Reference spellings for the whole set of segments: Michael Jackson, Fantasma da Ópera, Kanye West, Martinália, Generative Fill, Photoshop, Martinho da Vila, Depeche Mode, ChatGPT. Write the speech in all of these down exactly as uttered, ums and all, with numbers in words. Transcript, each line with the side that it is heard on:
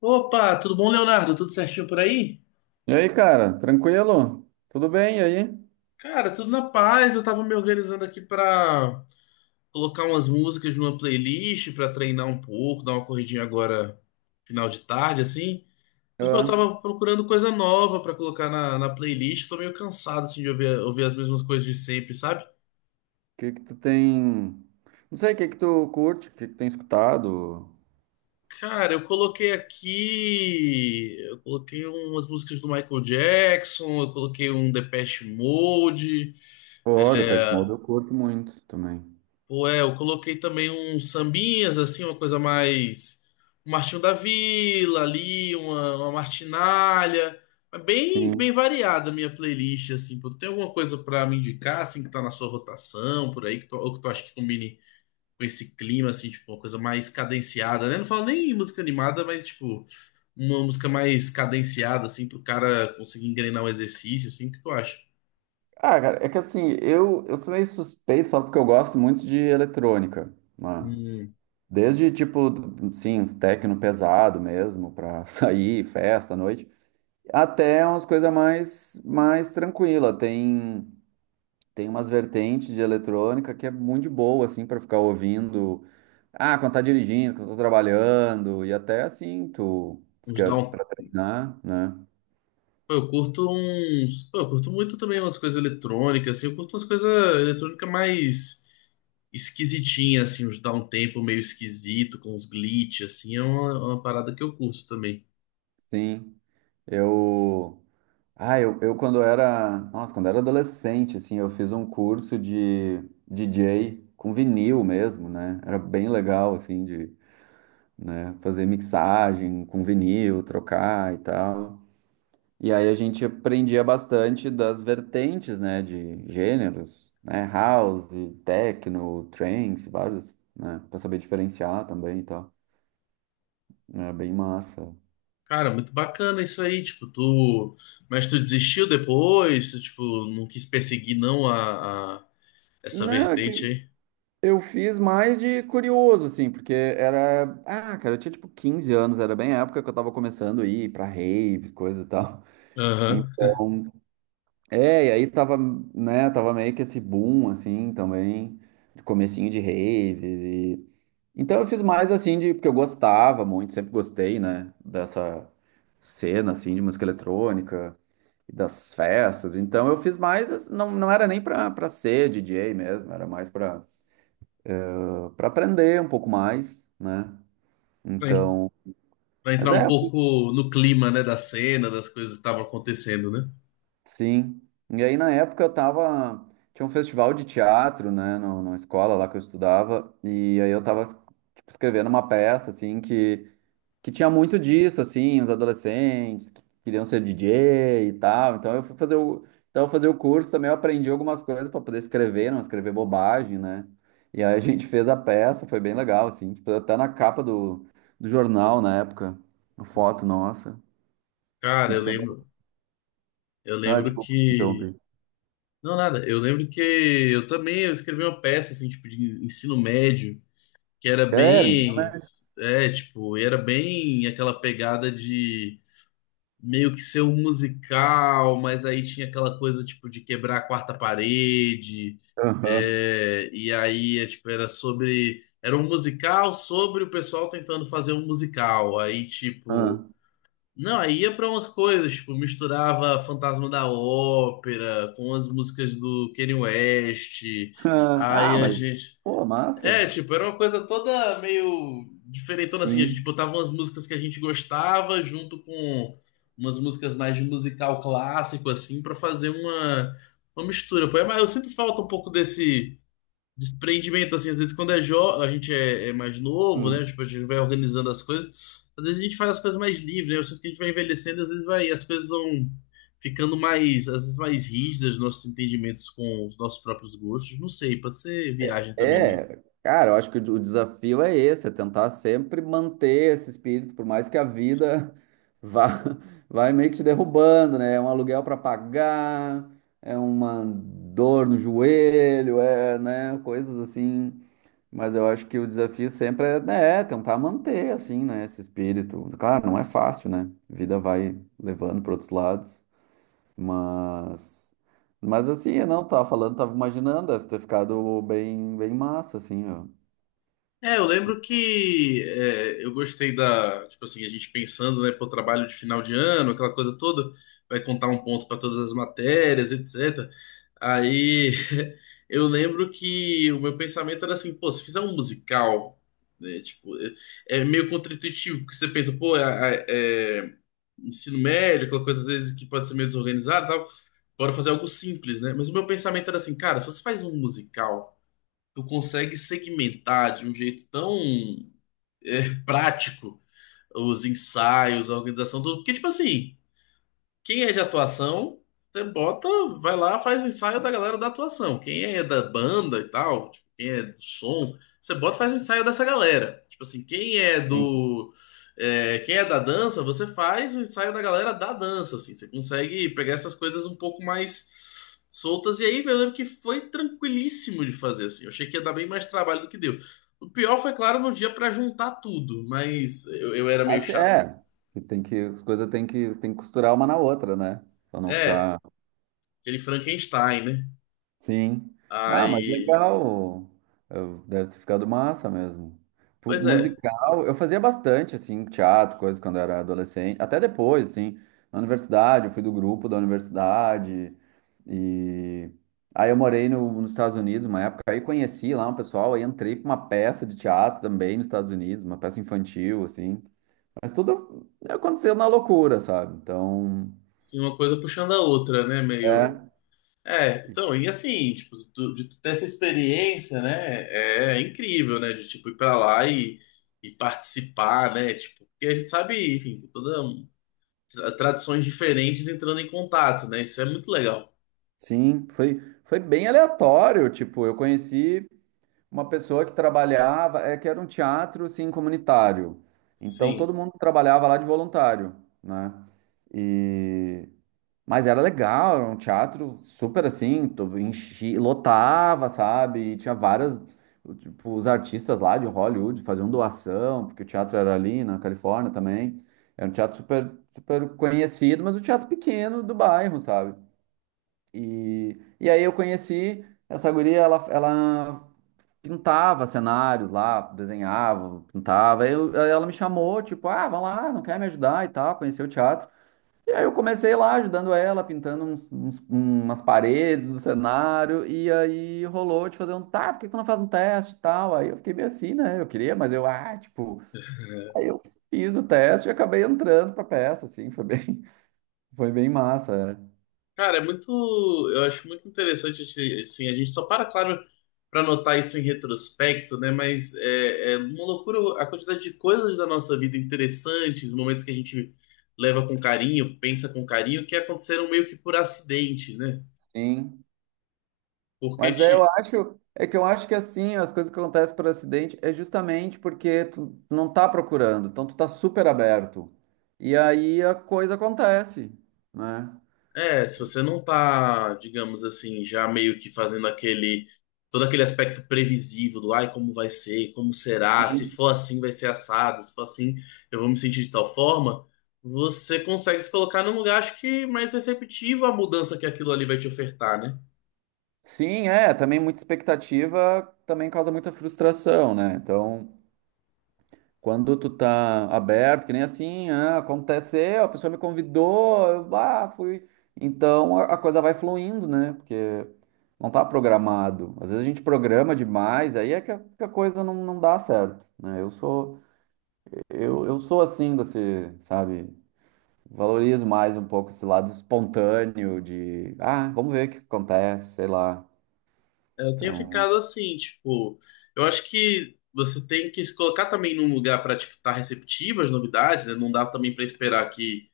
left: Opa, tudo bom, Leonardo? Tudo certinho por aí?
right: E aí, cara, tranquilo? Tudo bem? E aí?
left: Cara, tudo na paz. Eu tava me organizando aqui pra colocar umas músicas numa playlist pra treinar um pouco, dar uma corridinha agora final de tarde, assim. Mas pô, eu
right: Ah, O
left: tava procurando coisa nova pra colocar na, na playlist. Tô meio cansado assim de ouvir, ouvir as mesmas coisas de sempre, sabe?
right: que que tu tem? Não sei, o que que tu curte? O que que tem escutado?
left: Cara, eu coloquei aqui, eu coloquei umas músicas do Michael Jackson, eu coloquei um Depeche Mode.
right: Pô, The Pet Mode eu curto muito também.
left: Pô, é, eu coloquei também uns sambinhas, assim, uma coisa mais. Um Martinho da Vila ali, uma, uma Martinália. É bem,
right: Sim.
left: bem variada a minha playlist, assim, pô. Tem alguma coisa pra me indicar, assim, que tá na sua rotação, por aí, que tu, ou que tu acha que combine com esse clima, assim, tipo, uma coisa mais cadenciada, né? Não falo nem em música animada, mas, tipo, uma música mais cadenciada, assim, pro cara conseguir engrenar um exercício, assim, o que tu acha?
right: Ah, cara, é que assim, eu, eu sou meio suspeito, só porque eu gosto muito de eletrônica, mano.
left: Um,
right: Desde, tipo, sim, uns techno pesado mesmo, pra sair, festa à noite, até umas coisas mais, mais tranquila. Tem, tem umas vertentes de eletrônica que é muito de boa, assim, para ficar ouvindo. Ah, quando tá dirigindo, quando tá trabalhando, e até assim, tu, se
left: uns
right: quer
left: down.
right: pra treinar, né?
left: Pô, eu curto uns. Pô, eu curto muito também umas coisas eletrônicas, assim. Eu curto umas coisas eletrônicas mais esquisitinhas, assim, uns downtempo meio esquisito, com uns glitch, assim. É uma, é uma parada que eu curto também.
right: Sim, eu. Ah, eu, eu quando era... Nossa, quando era adolescente, assim, eu fiz um curso de D J com vinil mesmo, né? Era bem legal, assim, de, né, fazer mixagem com vinil, trocar e tal. E aí a gente aprendia bastante das vertentes, né, de gêneros, né, house, techno, trance, vários, né, para saber diferenciar também e tal. Era bem massa.
left: Cara, muito bacana isso aí, tipo, tu. Mas tu desistiu depois? Tu, tipo, não quis perseguir, não, a, a- essa
right: Não, é
left: vertente
right: que
left: aí?
right: eu fiz mais de curioso, assim, porque era... Ah, cara, eu tinha tipo quinze anos, era bem a época que eu tava começando a ir pra raves, coisa e tal.
left: Aham.
right: Então, é, e aí tava, né, tava meio que esse boom, assim, também, de comecinho de raves. Então eu fiz mais assim de porque eu gostava muito, sempre gostei, né, dessa cena assim de música eletrônica e das festas. Então eu fiz mais, assim, não, não era nem pra para ser D J mesmo, era mais pra para aprender um pouco mais, né?
left: Pra, en-
right: Então,
left: pra
right: mas
left: entrar um
right: é,
left: pouco no clima, né, da cena, das coisas que estavam acontecendo, né?
right: sim. E aí na época eu tava, tinha um festival de teatro, né, no, na escola lá que eu estudava, e aí eu tava, tipo, escrevendo uma peça assim que que tinha muito disso, assim, os adolescentes que queriam ser D J e tal. Então eu fui fazer o, então eu fazer o curso também, eu aprendi algumas coisas para poder escrever, não escrever bobagem, né? E aí a gente fez a peça, foi bem legal, assim, tipo, até na capa do, do jornal na época, uma foto nossa.
left: Cara,
right: E
left: eu
right: tinha...
left: lembro. Eu
right: Ah,
left: lembro
right: desculpa,
left: que.
right: interrompi.
left: Não, nada. Eu lembro que eu também eu escrevi uma peça assim, tipo, de ensino médio, que era
right: Era, isso
left: bem,
right: mesmo.
left: é, tipo, e era bem aquela pegada de meio que ser um musical, mas aí tinha aquela coisa tipo de quebrar a quarta parede.
right: Aham.
left: É, e aí, é, tipo, era sobre, era um musical sobre o pessoal tentando fazer um musical. Aí, tipo,
right: Aham.
left: não, aí ia pra umas coisas, tipo, misturava Fantasma da Ópera com as músicas do Kanye West. Aí
right: Ah,
left: a
right: mas,
left: gente.
right: pô, massa.
left: É, tipo, era uma coisa toda meio diferentona assim. A gente
right: Sim.
left: botava umas músicas que a gente gostava junto com umas músicas mais de musical clássico, assim, pra fazer uma, uma mistura. Pô, é, mas eu sinto falta um pouco desse desprendimento, assim, às vezes quando é jovem, a gente é, é mais novo, né?
right: Hum.
left: Tipo, a gente vai organizando as coisas. Às vezes a gente faz as coisas mais livre, né? Eu sinto que a gente vai envelhecendo, às vezes vai, as coisas vão ficando mais, às vezes mais rígidas, nossos entendimentos com os nossos próprios gostos. Não sei, pode ser viagem também minha.
right: É, cara, eu acho que o desafio é esse, é tentar sempre manter esse espírito, por mais que a vida vá, vai meio que te derrubando, né? É um aluguel para pagar, é uma dor no joelho, é, né? Coisas assim. Mas eu acho que o desafio sempre é, né, é tentar manter, assim, né, esse espírito. Claro, não é fácil, né? A vida vai levando para outros lados, mas, mas assim, eu não tava falando, tava imaginando, deve ter ficado bem, bem massa, assim, ó.
left: É, eu lembro que é, eu gostei da, tipo assim, a gente pensando, né, pro trabalho de final de ano, aquela coisa toda, vai contar um ponto para todas as matérias, etcétera. Aí eu lembro que o meu pensamento era assim, pô, se fizer um musical, né, tipo, é, é meio contraintuitivo, porque você pensa, pô, é, é- é ensino médio, aquela coisa às vezes que pode ser meio desorganizada, e tal, bora fazer algo simples, né? Mas o meu pensamento era assim, cara, se você faz um musical tu consegue segmentar de um jeito tão é, prático os ensaios, a organização, tudo. Porque, tipo assim. Quem é de atuação, você bota, vai lá, faz o ensaio da galera da atuação. Quem é da banda e tal, tipo, quem é do som, você bota, faz o ensaio dessa galera. Tipo assim, quem é
right: Sim.
left: do. é, quem é da dança, você faz o ensaio da galera da dança, assim. Você consegue pegar essas coisas um pouco mais soltas. E aí, eu lembro que foi tranquilíssimo de fazer, assim. Eu achei que ia dar bem mais trabalho do que deu. O pior foi, claro, no dia pra juntar tudo, mas eu, eu era meio
right: Assim,
left: chato.
right: é, que tem que, as coisas tem que, tem que costurar uma na outra, né? Pra não
left: É,
right: ficar...
left: aquele Frankenstein, né?
right: Sim. Ah, mas
left: Aí,
right: legal. Eu... deve ter ficado massa mesmo. Pu...
left: pois é,
right: Musical, eu fazia bastante, assim, teatro, coisas quando era adolescente. Até depois, assim, na universidade, eu fui do grupo da universidade. E aí eu morei no... nos Estados Unidos uma época, aí conheci lá um pessoal, aí entrei pra uma peça de teatro também nos Estados Unidos, uma peça infantil, assim. Mas tudo aconteceu na loucura, sabe? Então,
left: assim, uma coisa puxando a outra, né? Meio.
right: é.
left: É, então, e assim, tipo, tu- de tu ter essa experiência, né? É incrível, né? De tipo ir pra lá e, e participar, né? Tipo, porque a gente sabe, enfim, tem toda um- tra- tradições diferentes entrando em contato, né? Isso é muito legal.
right: Sim, foi, foi bem aleatório. Tipo, eu conheci uma pessoa que trabalhava, é que era um teatro assim, comunitário. Então
left: Sim.
right: todo mundo trabalhava lá de voluntário, né? E... Mas era legal, era um teatro super assim, to- enchi, lotava, sabe? E tinha várias, tipo, os artistas lá de Hollywood faziam doação, porque o teatro era ali na Califórnia também. Era um teatro super, super conhecido, mas um teatro pequeno do bairro, sabe? E, e aí eu conheci essa guria, ela, ela pintava cenários lá, desenhava, pintava. Aí eu... aí ela me chamou, tipo, ah, vamos lá, não quer me ajudar e tal, conhecer o teatro. E aí eu comecei lá ajudando ela, pintando uns... uns... umas paredes do cenário, e aí rolou de fazer um, tá, por que que tu não faz um teste e tal? Aí eu fiquei meio assim, né? Eu queria, mas eu, ah, tipo, aí eu fiz o teste e acabei entrando pra peça, assim, foi bem, foi bem massa, é.
left: Cara, é muito. Eu acho muito interessante, esse- assim, a gente só para, claro, para notar isso em retrospecto, né? Mas é, é uma loucura a quantidade de coisas da nossa vida interessantes, momentos que a gente leva com carinho, pensa com carinho, que aconteceram meio que por acidente, né?
right: Sim.
left: Porque,
right: Mas é, eu
left: ti-
right: acho, é que eu acho que assim, as coisas que acontecem por acidente é justamente porque tu não tá procurando, então tu tá super aberto. E aí a coisa acontece, né?
left: É, se você não tá, digamos assim, já meio que fazendo aquele, todo aquele aspecto previsível do, ai, como vai ser, como será, se
right: Sim.
left: for assim vai ser assado, se for assim eu vou me sentir de tal forma, você consegue se colocar num lugar, acho que mais receptivo à mudança que aquilo ali vai te ofertar, né?
right: Sim, é, também muita expectativa também causa muita frustração, né? Então, quando tu tá aberto, que nem assim, ah, aconteceu, a pessoa me convidou, eu, ah, fui. Então a, a coisa vai fluindo, né? Porque não tá programado. Às vezes a gente programa demais, aí é que a, que a coisa não, não dá certo, né? Eu sou, eu, eu sou assim, desse, sabe? Valorizo mais um pouco esse lado espontâneo de, ah, vamos ver o que acontece, sei lá.
left: Eu tenho
right: Então,
left: ficado assim, tipo, eu acho que você tem que se colocar também num lugar para tipo, estar receptivo às novidades, né? Não dá também para esperar que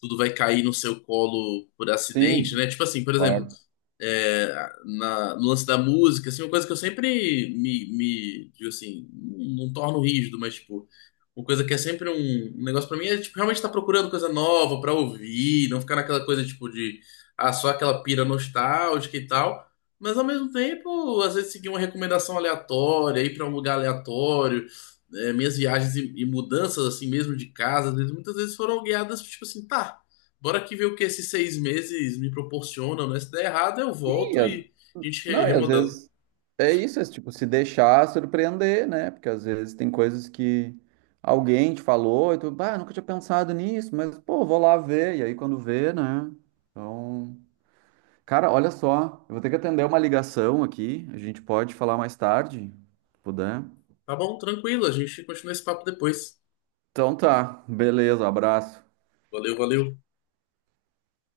left: tudo vai cair no seu colo por acidente,
right: sim,
left: né? Tipo assim, por exemplo,
right: claro.
left: é, na- no lance da música, assim, uma coisa que eu sempre me, me digo assim, não, não torno rígido, mas tipo, uma coisa que é sempre um, um negócio pra mim é tipo, realmente estar procurando coisa nova pra ouvir, não ficar naquela coisa tipo de ah, só aquela pira nostálgica e tal. Mas ao mesmo tempo, às vezes seguir uma recomendação aleatória, ir pra um lugar aleatório, é, minhas viagens e, e mudanças assim mesmo de casa, às vezes- muitas vezes foram guiadas tipo assim, tá. Bora aqui ver o que esses seis meses me proporcionam, né? Se der errado, eu
right: Sim,
left: volto
right: às...
left: e a gente re-
right: não, e às
left: remodela.
right: vezes é isso, é tipo, se deixar surpreender, né? Porque às vezes tem coisas que alguém te falou e tu, bah, nunca tinha pensado nisso, mas pô, vou lá ver. E aí quando vê, né? Então, cara, olha só, eu vou ter que atender uma ligação aqui, a gente pode falar mais tarde, se puder.
left: Tá bom, tranquilo, a gente continua esse papo depois.
right: Então tá, beleza, abraço.
left: Valeu, valeu.